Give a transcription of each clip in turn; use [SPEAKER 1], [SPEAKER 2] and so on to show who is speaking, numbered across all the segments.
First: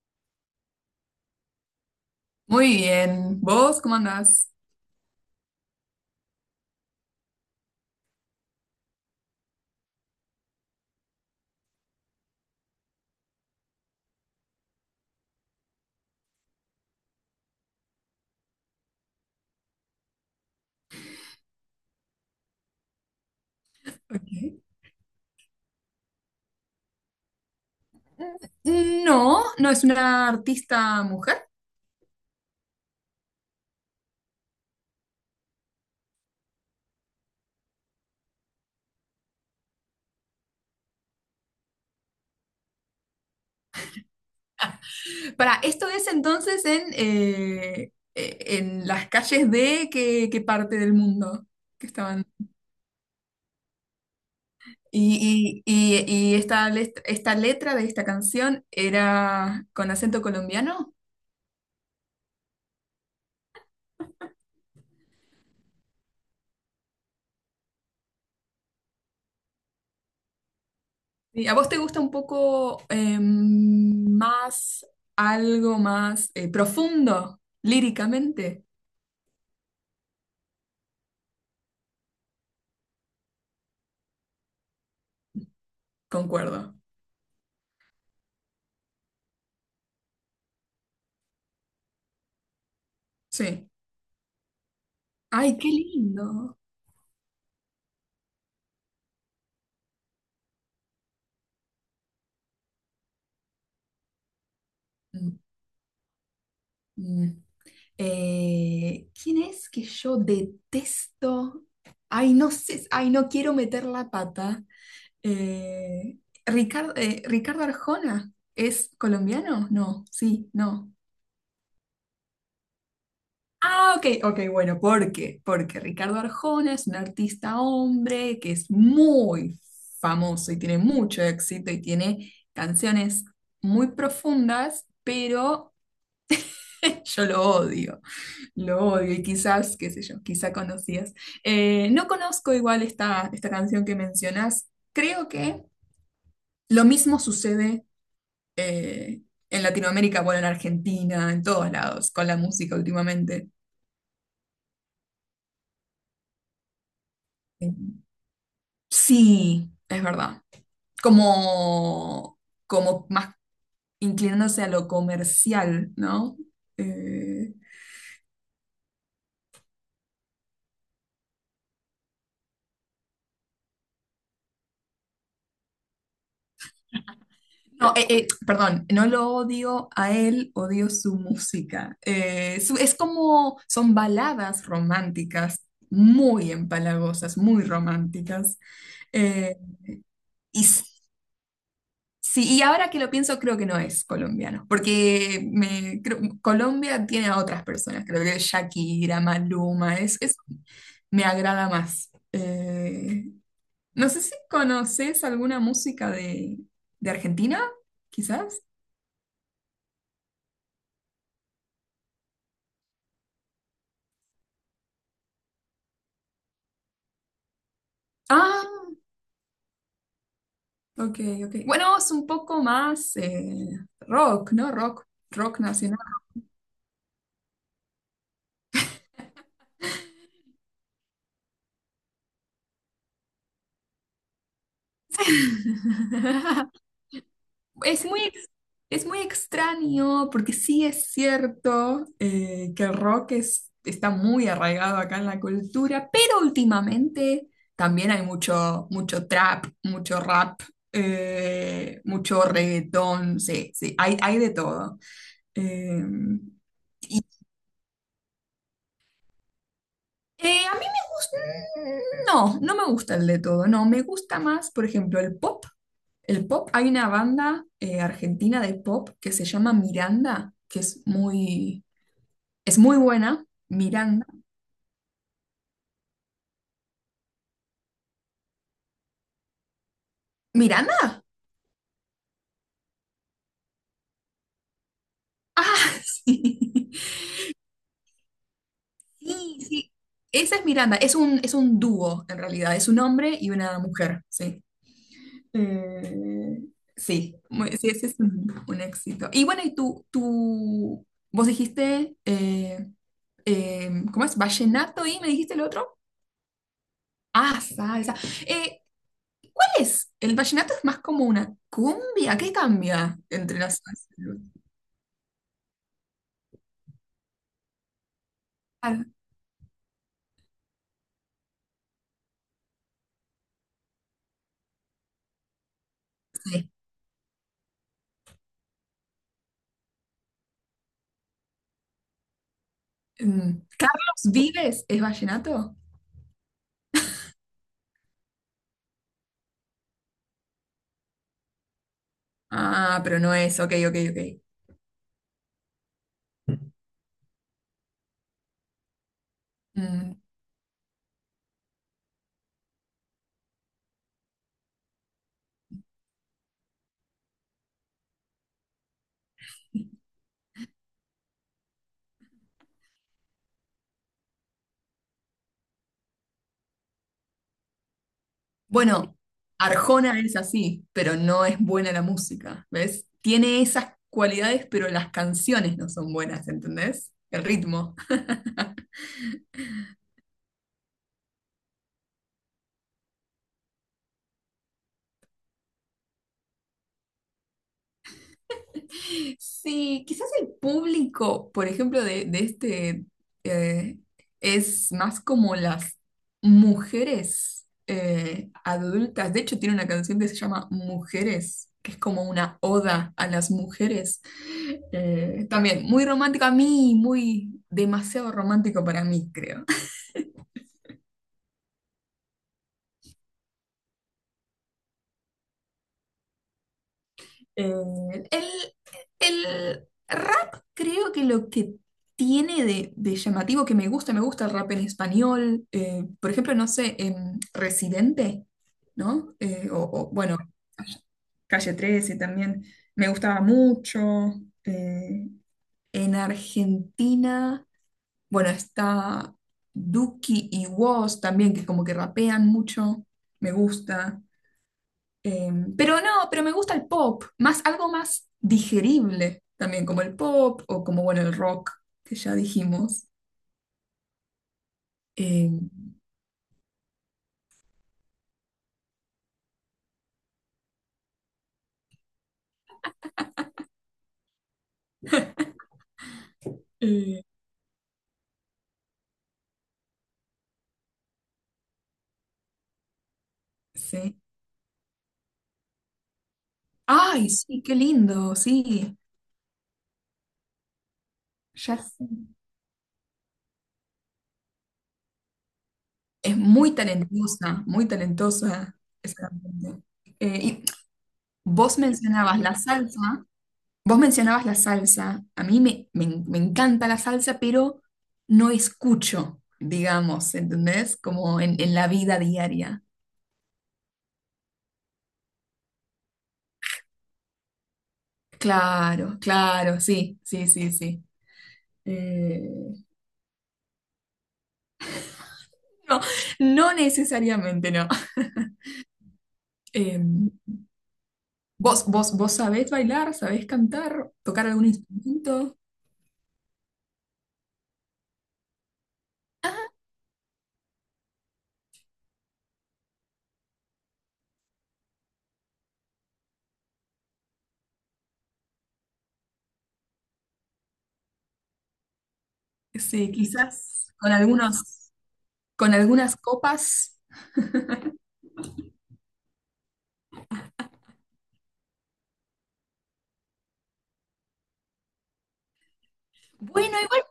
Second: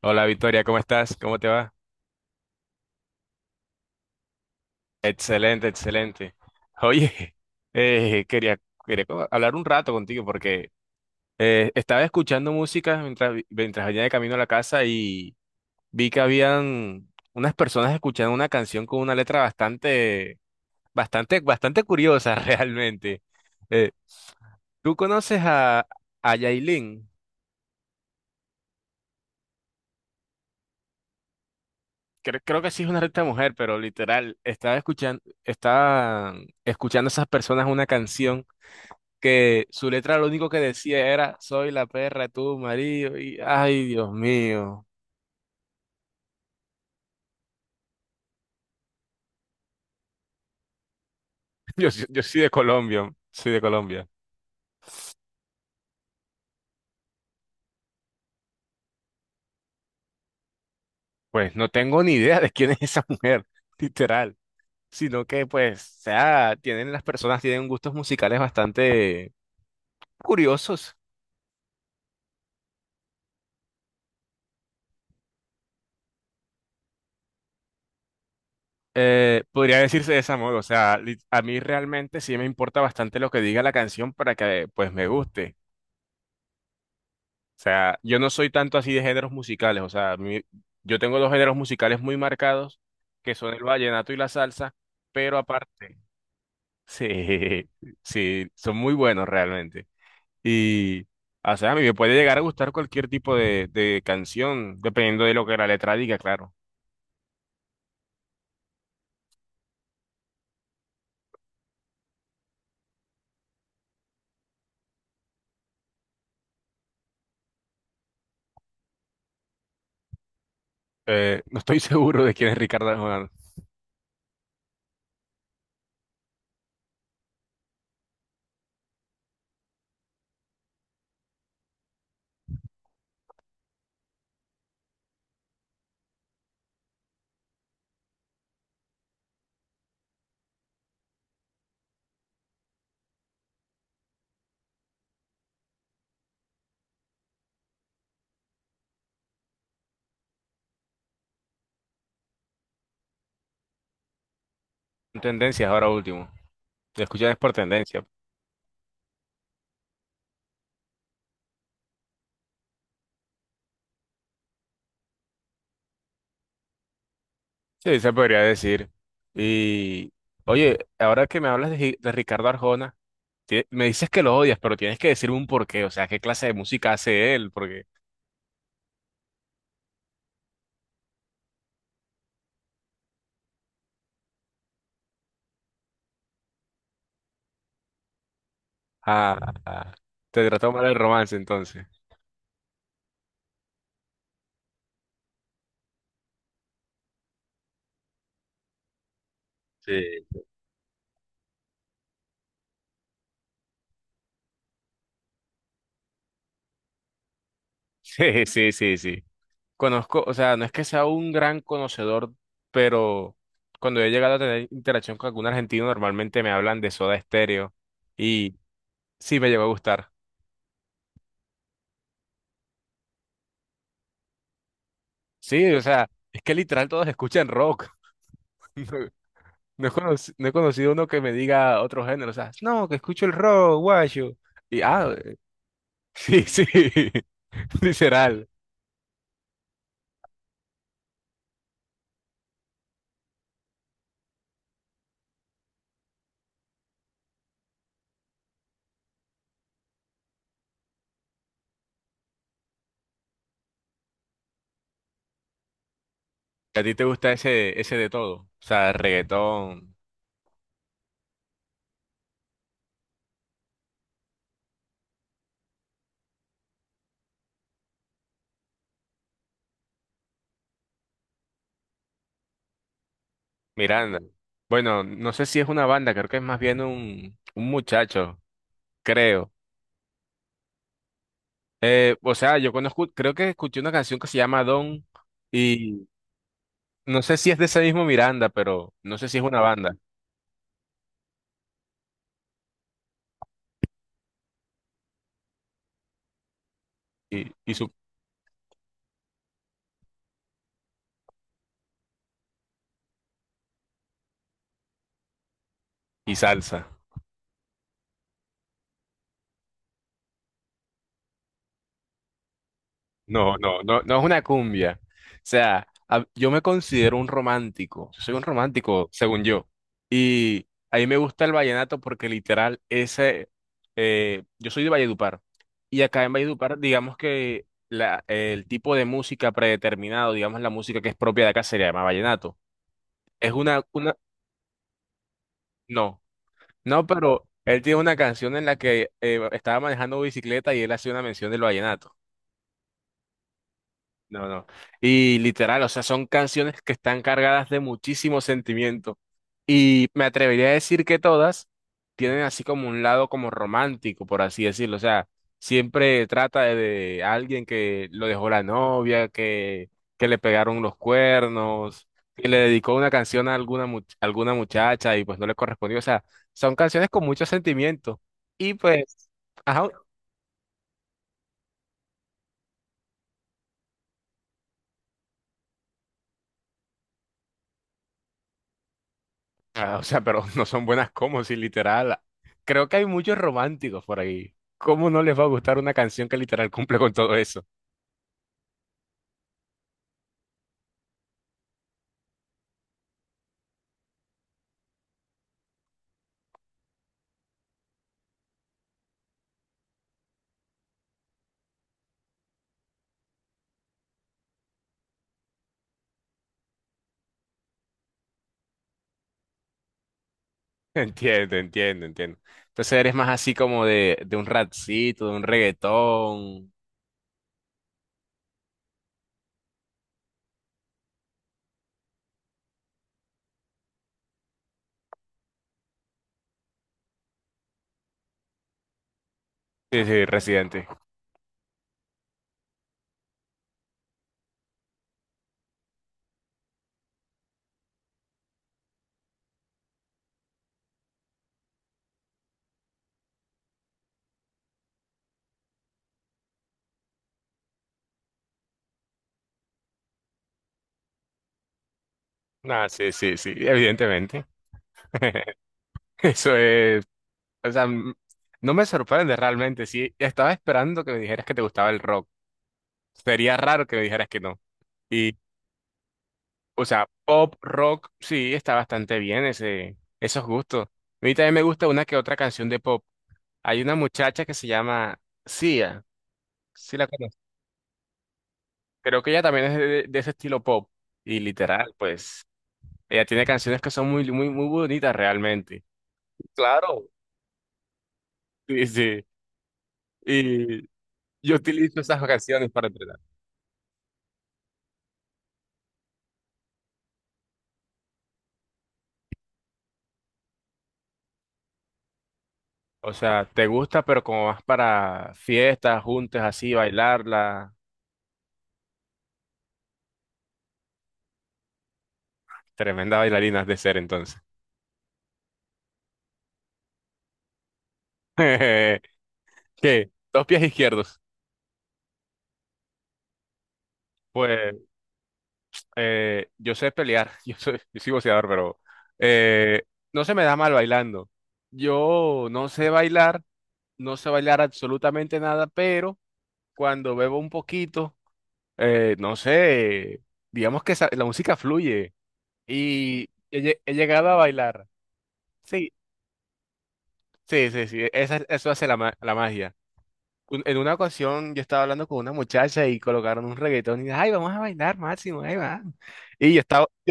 [SPEAKER 1] Hola Victoria, ¿cómo estás? ¿Cómo te va?
[SPEAKER 2] Muy bien. ¿Vos cómo andás?
[SPEAKER 1] Excelente, excelente. Oye, quería, hablar un rato contigo porque estaba escuchando música mientras, mientras venía de camino a la casa y vi que habían unas personas escuchando una canción con una letra bastante, bastante curiosa realmente. Eh,
[SPEAKER 2] Ok.
[SPEAKER 1] ¿Tú conoces a Yailin?
[SPEAKER 2] No, no es una artista mujer.
[SPEAKER 1] Creo que sí es una letra mujer, pero literal, estaba escuchando esas personas una canción que su letra lo único que decía era, soy la perra de tu marido, y ay, Dios mío.
[SPEAKER 2] Para, esto es entonces en las calles de qué, qué parte del mundo que
[SPEAKER 1] Yo
[SPEAKER 2] estaban.
[SPEAKER 1] soy de Colombia, soy de Colombia.
[SPEAKER 2] Y, y- y esta letra de esta canción era con acento colombiano.
[SPEAKER 1] Pues no tengo ni idea de quién es esa mujer, literal, sino que pues, o sea, tienen las personas, tienen gustos musicales bastante curiosos.
[SPEAKER 2] ¿Y a vos te gusta un poco más, algo más profundo líricamente?
[SPEAKER 1] Podría decirse de esa modo, o sea, a mí realmente sí me importa bastante lo que diga la canción para que pues me guste.
[SPEAKER 2] Concuerdo.
[SPEAKER 1] O sea, yo no soy tanto así de géneros musicales, o sea, yo tengo dos géneros musicales muy marcados, que son el
[SPEAKER 2] Sí.
[SPEAKER 1] vallenato y la salsa, pero
[SPEAKER 2] Ay, qué
[SPEAKER 1] aparte,
[SPEAKER 2] lindo.
[SPEAKER 1] sí, sí, son muy buenos realmente. Y, o sea, a mí me puede llegar a gustar cualquier tipo de canción, dependiendo de
[SPEAKER 2] Mm,
[SPEAKER 1] lo que la letra diga, claro.
[SPEAKER 2] mm. ¿Quién es que yo detesto? Ay, no sé, ay, no quiero meter la pata. Eh, Ricardo, Ricardo Arjona, ¿es colombiano? No, sí, no.
[SPEAKER 1] No estoy seguro de quién es Ricardo Arjona.
[SPEAKER 2] Ah, ok, ok, bueno, ¿por qué? Porque Ricardo Arjona es un artista hombre que es muy famoso y tiene mucho éxito y tiene canciones muy profundas, pero yo lo odio. Lo odio y quizás, qué sé yo, quizá conocías. No conozco igual esta canción que mencionas. Creo que lo mismo sucede eh, en Latinoamérica, bueno, en Argentina, en todos lados, con la música últimamente.
[SPEAKER 1] Son tendencias ahora último. Te escuchas por
[SPEAKER 2] Eh,
[SPEAKER 1] tendencia.
[SPEAKER 2] Sí, es verdad. Como, como más inclinándose a lo comercial, ¿no? Eh,
[SPEAKER 1] Sí, se podría decir. Y oye, ahora que me hablas de, de Ricardo Arjona, me dices que lo odias, pero tienes que decirme un porqué, o sea, qué clase de música hace él, porque
[SPEAKER 2] no, perdón, no lo odio a él, odio su música. Su- es como, son baladas románticas, muy empalagosas, muy románticas.
[SPEAKER 1] ah,
[SPEAKER 2] Eh,
[SPEAKER 1] ah, te
[SPEAKER 2] y
[SPEAKER 1] trató
[SPEAKER 2] s-
[SPEAKER 1] mal el romance entonces.
[SPEAKER 2] sí, y ahora que lo pienso, creo que no es colombiano, porque me, creo- Colombia tiene a otras personas, creo que Shakira, Maluma,
[SPEAKER 1] Sí.
[SPEAKER 2] es- me agrada más. No sé si conoces alguna música de Argentina,
[SPEAKER 1] Sí,
[SPEAKER 2] quizás.
[SPEAKER 1] sí, sí, sí. Conozco, o sea, no es que sea un gran conocedor, pero cuando he llegado a tener interacción con algún argentino, normalmente me hablan de Soda Stereo y
[SPEAKER 2] Ah,
[SPEAKER 1] sí me llegó a gustar.
[SPEAKER 2] ok, ok. Bueno, es un poco más rock, ¿no? Rock, rock
[SPEAKER 1] Sí, o
[SPEAKER 2] nacional.
[SPEAKER 1] sea, es que literal todos escuchan rock. No he conocido uno que me diga otro género, o sea, no, que escucho el rock, guayo. Y ah, sí, sí,
[SPEAKER 2] Es muy,
[SPEAKER 1] literal.
[SPEAKER 2] ex- es muy extraño porque sí es cierto que el rock es- está muy arraigado acá en la cultura, pero últimamente también hay mucho, mucho trap, mucho rap, mucho reggaetón, sí, sí, hay de todo. Eh,
[SPEAKER 1] ¿A ti te gusta ese, ese de todo? O sea, reggaetón,
[SPEAKER 2] A mí me gusta, no, no me gusta el de todo, no, me gusta más, por ejemplo, el pop. El pop, hay una banda argentina de pop que se llama Miranda, que es muy buena.
[SPEAKER 1] Miranda.
[SPEAKER 2] Miranda.
[SPEAKER 1] Bueno, no sé si es una banda, creo que es más bien un muchacho, creo.
[SPEAKER 2] ¿Miranda?
[SPEAKER 1] O sea, yo conozco, creo que escuché una canción que se llama Don
[SPEAKER 2] Ah,
[SPEAKER 1] y
[SPEAKER 2] sí.
[SPEAKER 1] no sé si es de ese mismo Miranda, pero no sé si es
[SPEAKER 2] Sí,
[SPEAKER 1] una
[SPEAKER 2] sí.
[SPEAKER 1] banda
[SPEAKER 2] Esa es Miranda, es un dúo en realidad, es un hombre y una mujer, sí. Eh, sí,
[SPEAKER 1] y,
[SPEAKER 2] muy- sí,
[SPEAKER 1] su,
[SPEAKER 2] ese es un éxito. Y bueno, tú, vos dijiste ¿cómo es? Vallenato y me dijiste el otro.
[SPEAKER 1] y salsa.
[SPEAKER 2] Ah, salsa. Eh, ¿Cuál es? El vallenato es más como una cumbia. ¿Qué cambia
[SPEAKER 1] No,
[SPEAKER 2] entre las
[SPEAKER 1] no, no,
[SPEAKER 2] salsa?
[SPEAKER 1] no es una cumbia. O sea, yo me considero un romántico. Yo soy un
[SPEAKER 2] Claro,
[SPEAKER 1] romántico, según yo. Y a mí me gusta el vallenato porque literal, ese, yo soy de Valledupar. Y acá en
[SPEAKER 2] sí.
[SPEAKER 1] Valledupar, digamos que la, el tipo de música predeterminado, digamos la música que es propia de acá, se le llama vallenato. Es
[SPEAKER 2] Mm,
[SPEAKER 1] una,
[SPEAKER 2] ¿Carlos Vives es vallenato?
[SPEAKER 1] no, no, pero él tiene una canción en la que estaba manejando bicicleta y él hace una mención del vallenato.
[SPEAKER 2] Ah, pero no es. Ok, ok, ok.
[SPEAKER 1] No, no. Y literal, o sea, son canciones que están cargadas de muchísimo sentimiento. Y
[SPEAKER 2] Mm,
[SPEAKER 1] me atrevería a decir que todas tienen así como un lado como romántico, por así decirlo. O sea, siempre trata de alguien que lo dejó la novia, que le pegaron los cuernos, que le dedicó una canción a alguna, alguna muchacha y pues no le correspondió. O sea, son canciones con mucho sentimiento. Y pues,
[SPEAKER 2] bueno,
[SPEAKER 1] ajá,
[SPEAKER 2] Arjona es así, pero no es buena la música. ¿Ves? Tiene esas cualidades, pero las canciones no son buenas, ¿entendés? El ritmo.
[SPEAKER 1] ah, o sea, pero no son buenas como si literal. Creo que hay muchos románticos por ahí. ¿Cómo no les va a gustar una canción que literal cumple con todo eso?
[SPEAKER 2] Sí, quizás el público, por ejemplo, de este eh, es más como las mujeres adultas. De hecho, tiene una canción que se llama Mujeres, que es como una oda a las mujeres. También muy romántico a mí, muy demasiado romántico para mí, creo.
[SPEAKER 1] Entiendo, entiendo, entiendo. Entonces eres más así como de un rapcito, de un reggaetón.
[SPEAKER 2] Eh, el, el rap creo que lo que tiene de llamativo que me gusta el rap en español, por ejemplo, no sé, Residente, ¿no?
[SPEAKER 1] Sí,
[SPEAKER 2] O,
[SPEAKER 1] sí,
[SPEAKER 2] bueno,
[SPEAKER 1] Residente.
[SPEAKER 2] Calle 13 también me gustaba mucho. Eh, en Argentina, bueno, está Duki y Woz también, que como que rapean mucho, me gusta. Eh, pero no, pero me gusta el pop, más algo más digerible también, como el pop o como, bueno, el rock, que ya
[SPEAKER 1] Ah,
[SPEAKER 2] dijimos.
[SPEAKER 1] sí, sí, sí, evidentemente.
[SPEAKER 2] Eh,
[SPEAKER 1] Eso es, o sea, no me sorprende realmente. Sí, estaba esperando que me dijeras que te gustaba el rock. Sería raro que me dijeras que no. O sea,
[SPEAKER 2] eh,
[SPEAKER 1] pop, rock, sí, está bastante bien ese, esos gustos. A mí también me gusta una que otra canción de pop. Hay una
[SPEAKER 2] sí.
[SPEAKER 1] muchacha que se llama Sia, sí la
[SPEAKER 2] Ay,
[SPEAKER 1] conozco.
[SPEAKER 2] sí, qué lindo, sí.
[SPEAKER 1] Creo que ella también es de ese estilo pop. Y
[SPEAKER 2] Ya
[SPEAKER 1] literal,
[SPEAKER 2] sé.
[SPEAKER 1] pues, ella tiene canciones que son muy, muy, muy bonitas realmente.
[SPEAKER 2] Es
[SPEAKER 1] Claro.
[SPEAKER 2] muy talentosa
[SPEAKER 1] Sí, sí.
[SPEAKER 2] esa cantante. Y
[SPEAKER 1] Y yo
[SPEAKER 2] vos
[SPEAKER 1] utilizo esas
[SPEAKER 2] mencionabas la
[SPEAKER 1] canciones para entrenar.
[SPEAKER 2] salsa, vos mencionabas la salsa, a mí me, me me encanta la salsa, pero no escucho, digamos, ¿entendés? Como en la vida diaria.
[SPEAKER 1] O sea, te gusta, pero como vas para fiestas, juntas, así, bailarla.
[SPEAKER 2] Claro, claro, sí, sí, sí, sí. Eh,
[SPEAKER 1] Tremenda bailarina has de ser entonces.
[SPEAKER 2] no, no necesariamente no.
[SPEAKER 1] ¿Qué?
[SPEAKER 2] Eh,
[SPEAKER 1] Dos pies izquierdos.
[SPEAKER 2] vos sabés bailar, sabés cantar, tocar algún
[SPEAKER 1] Pues
[SPEAKER 2] instrumento?
[SPEAKER 1] yo sé pelear, yo soy boxeador, pero eh, no se me da mal bailando. Yo no sé bailar, no sé bailar absolutamente nada, pero cuando bebo un poquito, no sé, digamos que la música fluye
[SPEAKER 2] Sí,
[SPEAKER 1] y
[SPEAKER 2] quizás
[SPEAKER 1] he
[SPEAKER 2] con
[SPEAKER 1] llegado a bailar.
[SPEAKER 2] algunos, con
[SPEAKER 1] Sí,
[SPEAKER 2] algunas copas.
[SPEAKER 1] sí, sí, sí, eso hace la, la magia. En una ocasión yo estaba hablando con una muchacha y colocaron un reggaetón y dije, ay, vamos a bailar, Máximo, ahí va. Y yo
[SPEAKER 2] Bueno,
[SPEAKER 1] estaba,
[SPEAKER 2] igual,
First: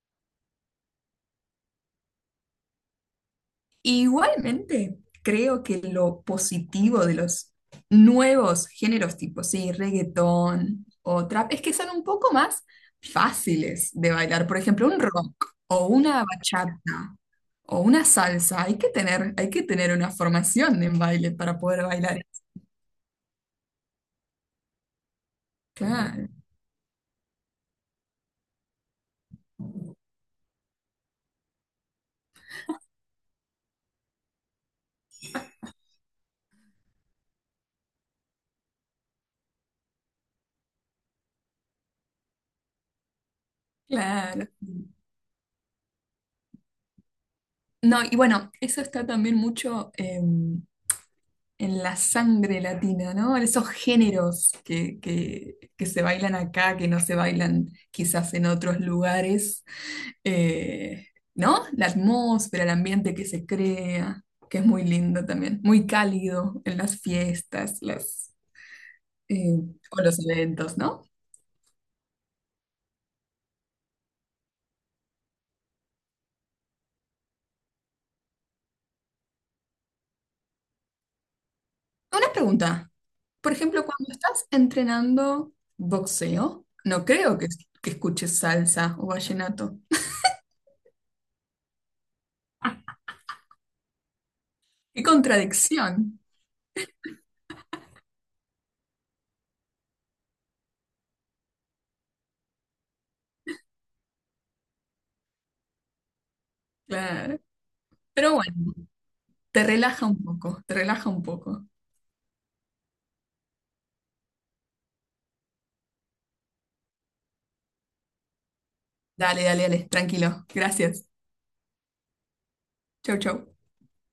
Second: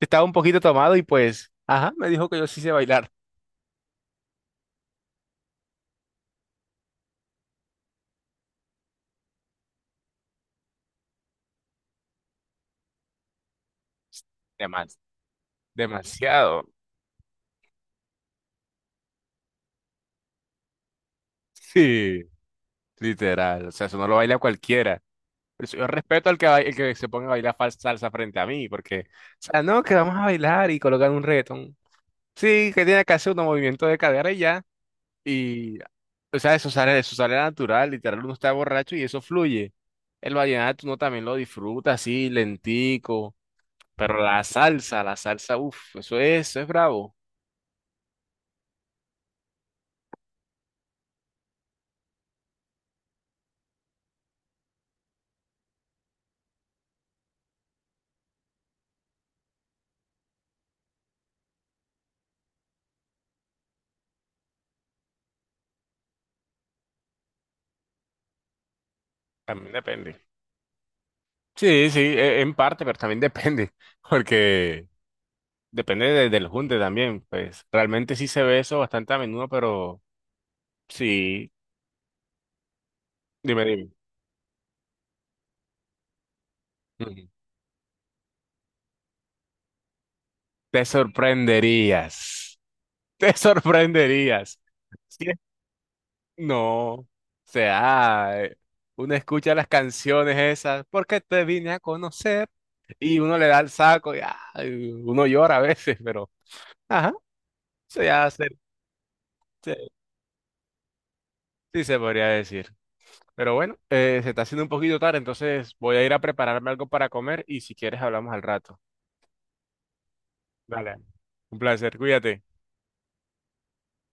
[SPEAKER 1] Estaba un poquito tomado y pues, ajá, me dijo que yo sí sé bailar.
[SPEAKER 2] igualmente creo que lo positivo de los nuevos géneros tipo, sí, reggaetón o trap, es que son un poco más fáciles de bailar. Por
[SPEAKER 1] De
[SPEAKER 2] ejemplo, un rock o una
[SPEAKER 1] demasiado.
[SPEAKER 2] bachata. O una salsa, hay que tener una formación en baile para poder bailar.
[SPEAKER 1] Sí, literal. O sea, eso no lo baila cualquiera. Por eso yo respeto
[SPEAKER 2] Claro,
[SPEAKER 1] al que, el que se ponga a bailar salsa frente a mí, porque, o sea, no, que vamos a bailar y colocar un reggaetón. Sí, que tiene que hacer un movimiento de cadera y ya. Y, o sea, eso sale natural, literal, uno está borracho y eso fluye. El vallenato uno también lo disfruta así, lentico. Pero
[SPEAKER 2] claro.
[SPEAKER 1] la salsa, uff, eso es bravo.
[SPEAKER 2] No, y bueno, eso está también mucho em, en la sangre latina, ¿no? En esos géneros que se bailan acá, que no se bailan quizás en otros lugares, Eh, ¿no? La atmósfera, el ambiente que se crea, que es muy lindo también, muy cálido en las fiestas, las, eh,
[SPEAKER 1] También
[SPEAKER 2] o los
[SPEAKER 1] depende.
[SPEAKER 2] eventos, ¿no?
[SPEAKER 1] Sí, sí, en parte, pero también depende, porque del junte también, pues realmente sí se ve eso bastante a menudo, pero sí,
[SPEAKER 2] Una pregunta. Por
[SPEAKER 1] dime,
[SPEAKER 2] ejemplo,
[SPEAKER 1] dime.
[SPEAKER 2] cuando estás entrenando boxeo, no
[SPEAKER 1] Ujú.
[SPEAKER 2] creo que escuches salsa o vallenato.
[SPEAKER 1] Te sorprenderías, te sorprenderías.
[SPEAKER 2] ¡Qué
[SPEAKER 1] Sí,
[SPEAKER 2] contradicción!
[SPEAKER 1] no, o sea, uno escucha las canciones esas, porque te vine a conocer, y uno le da el saco, y ay, uno llora a veces, pero, ajá,
[SPEAKER 2] Claro.
[SPEAKER 1] se
[SPEAKER 2] Pero
[SPEAKER 1] hace,
[SPEAKER 2] bueno, te
[SPEAKER 1] sí,
[SPEAKER 2] relaja un poco, te relaja un poco.
[SPEAKER 1] sí se podría decir. Pero bueno, se está haciendo un poquito tarde, entonces voy a ir a prepararme algo para comer y si quieres hablamos al rato.
[SPEAKER 2] Dale, dale, dale, tranquilo.
[SPEAKER 1] Dale.
[SPEAKER 2] Gracias.
[SPEAKER 1] Un placer, cuídate.
[SPEAKER 2] Chau, chau.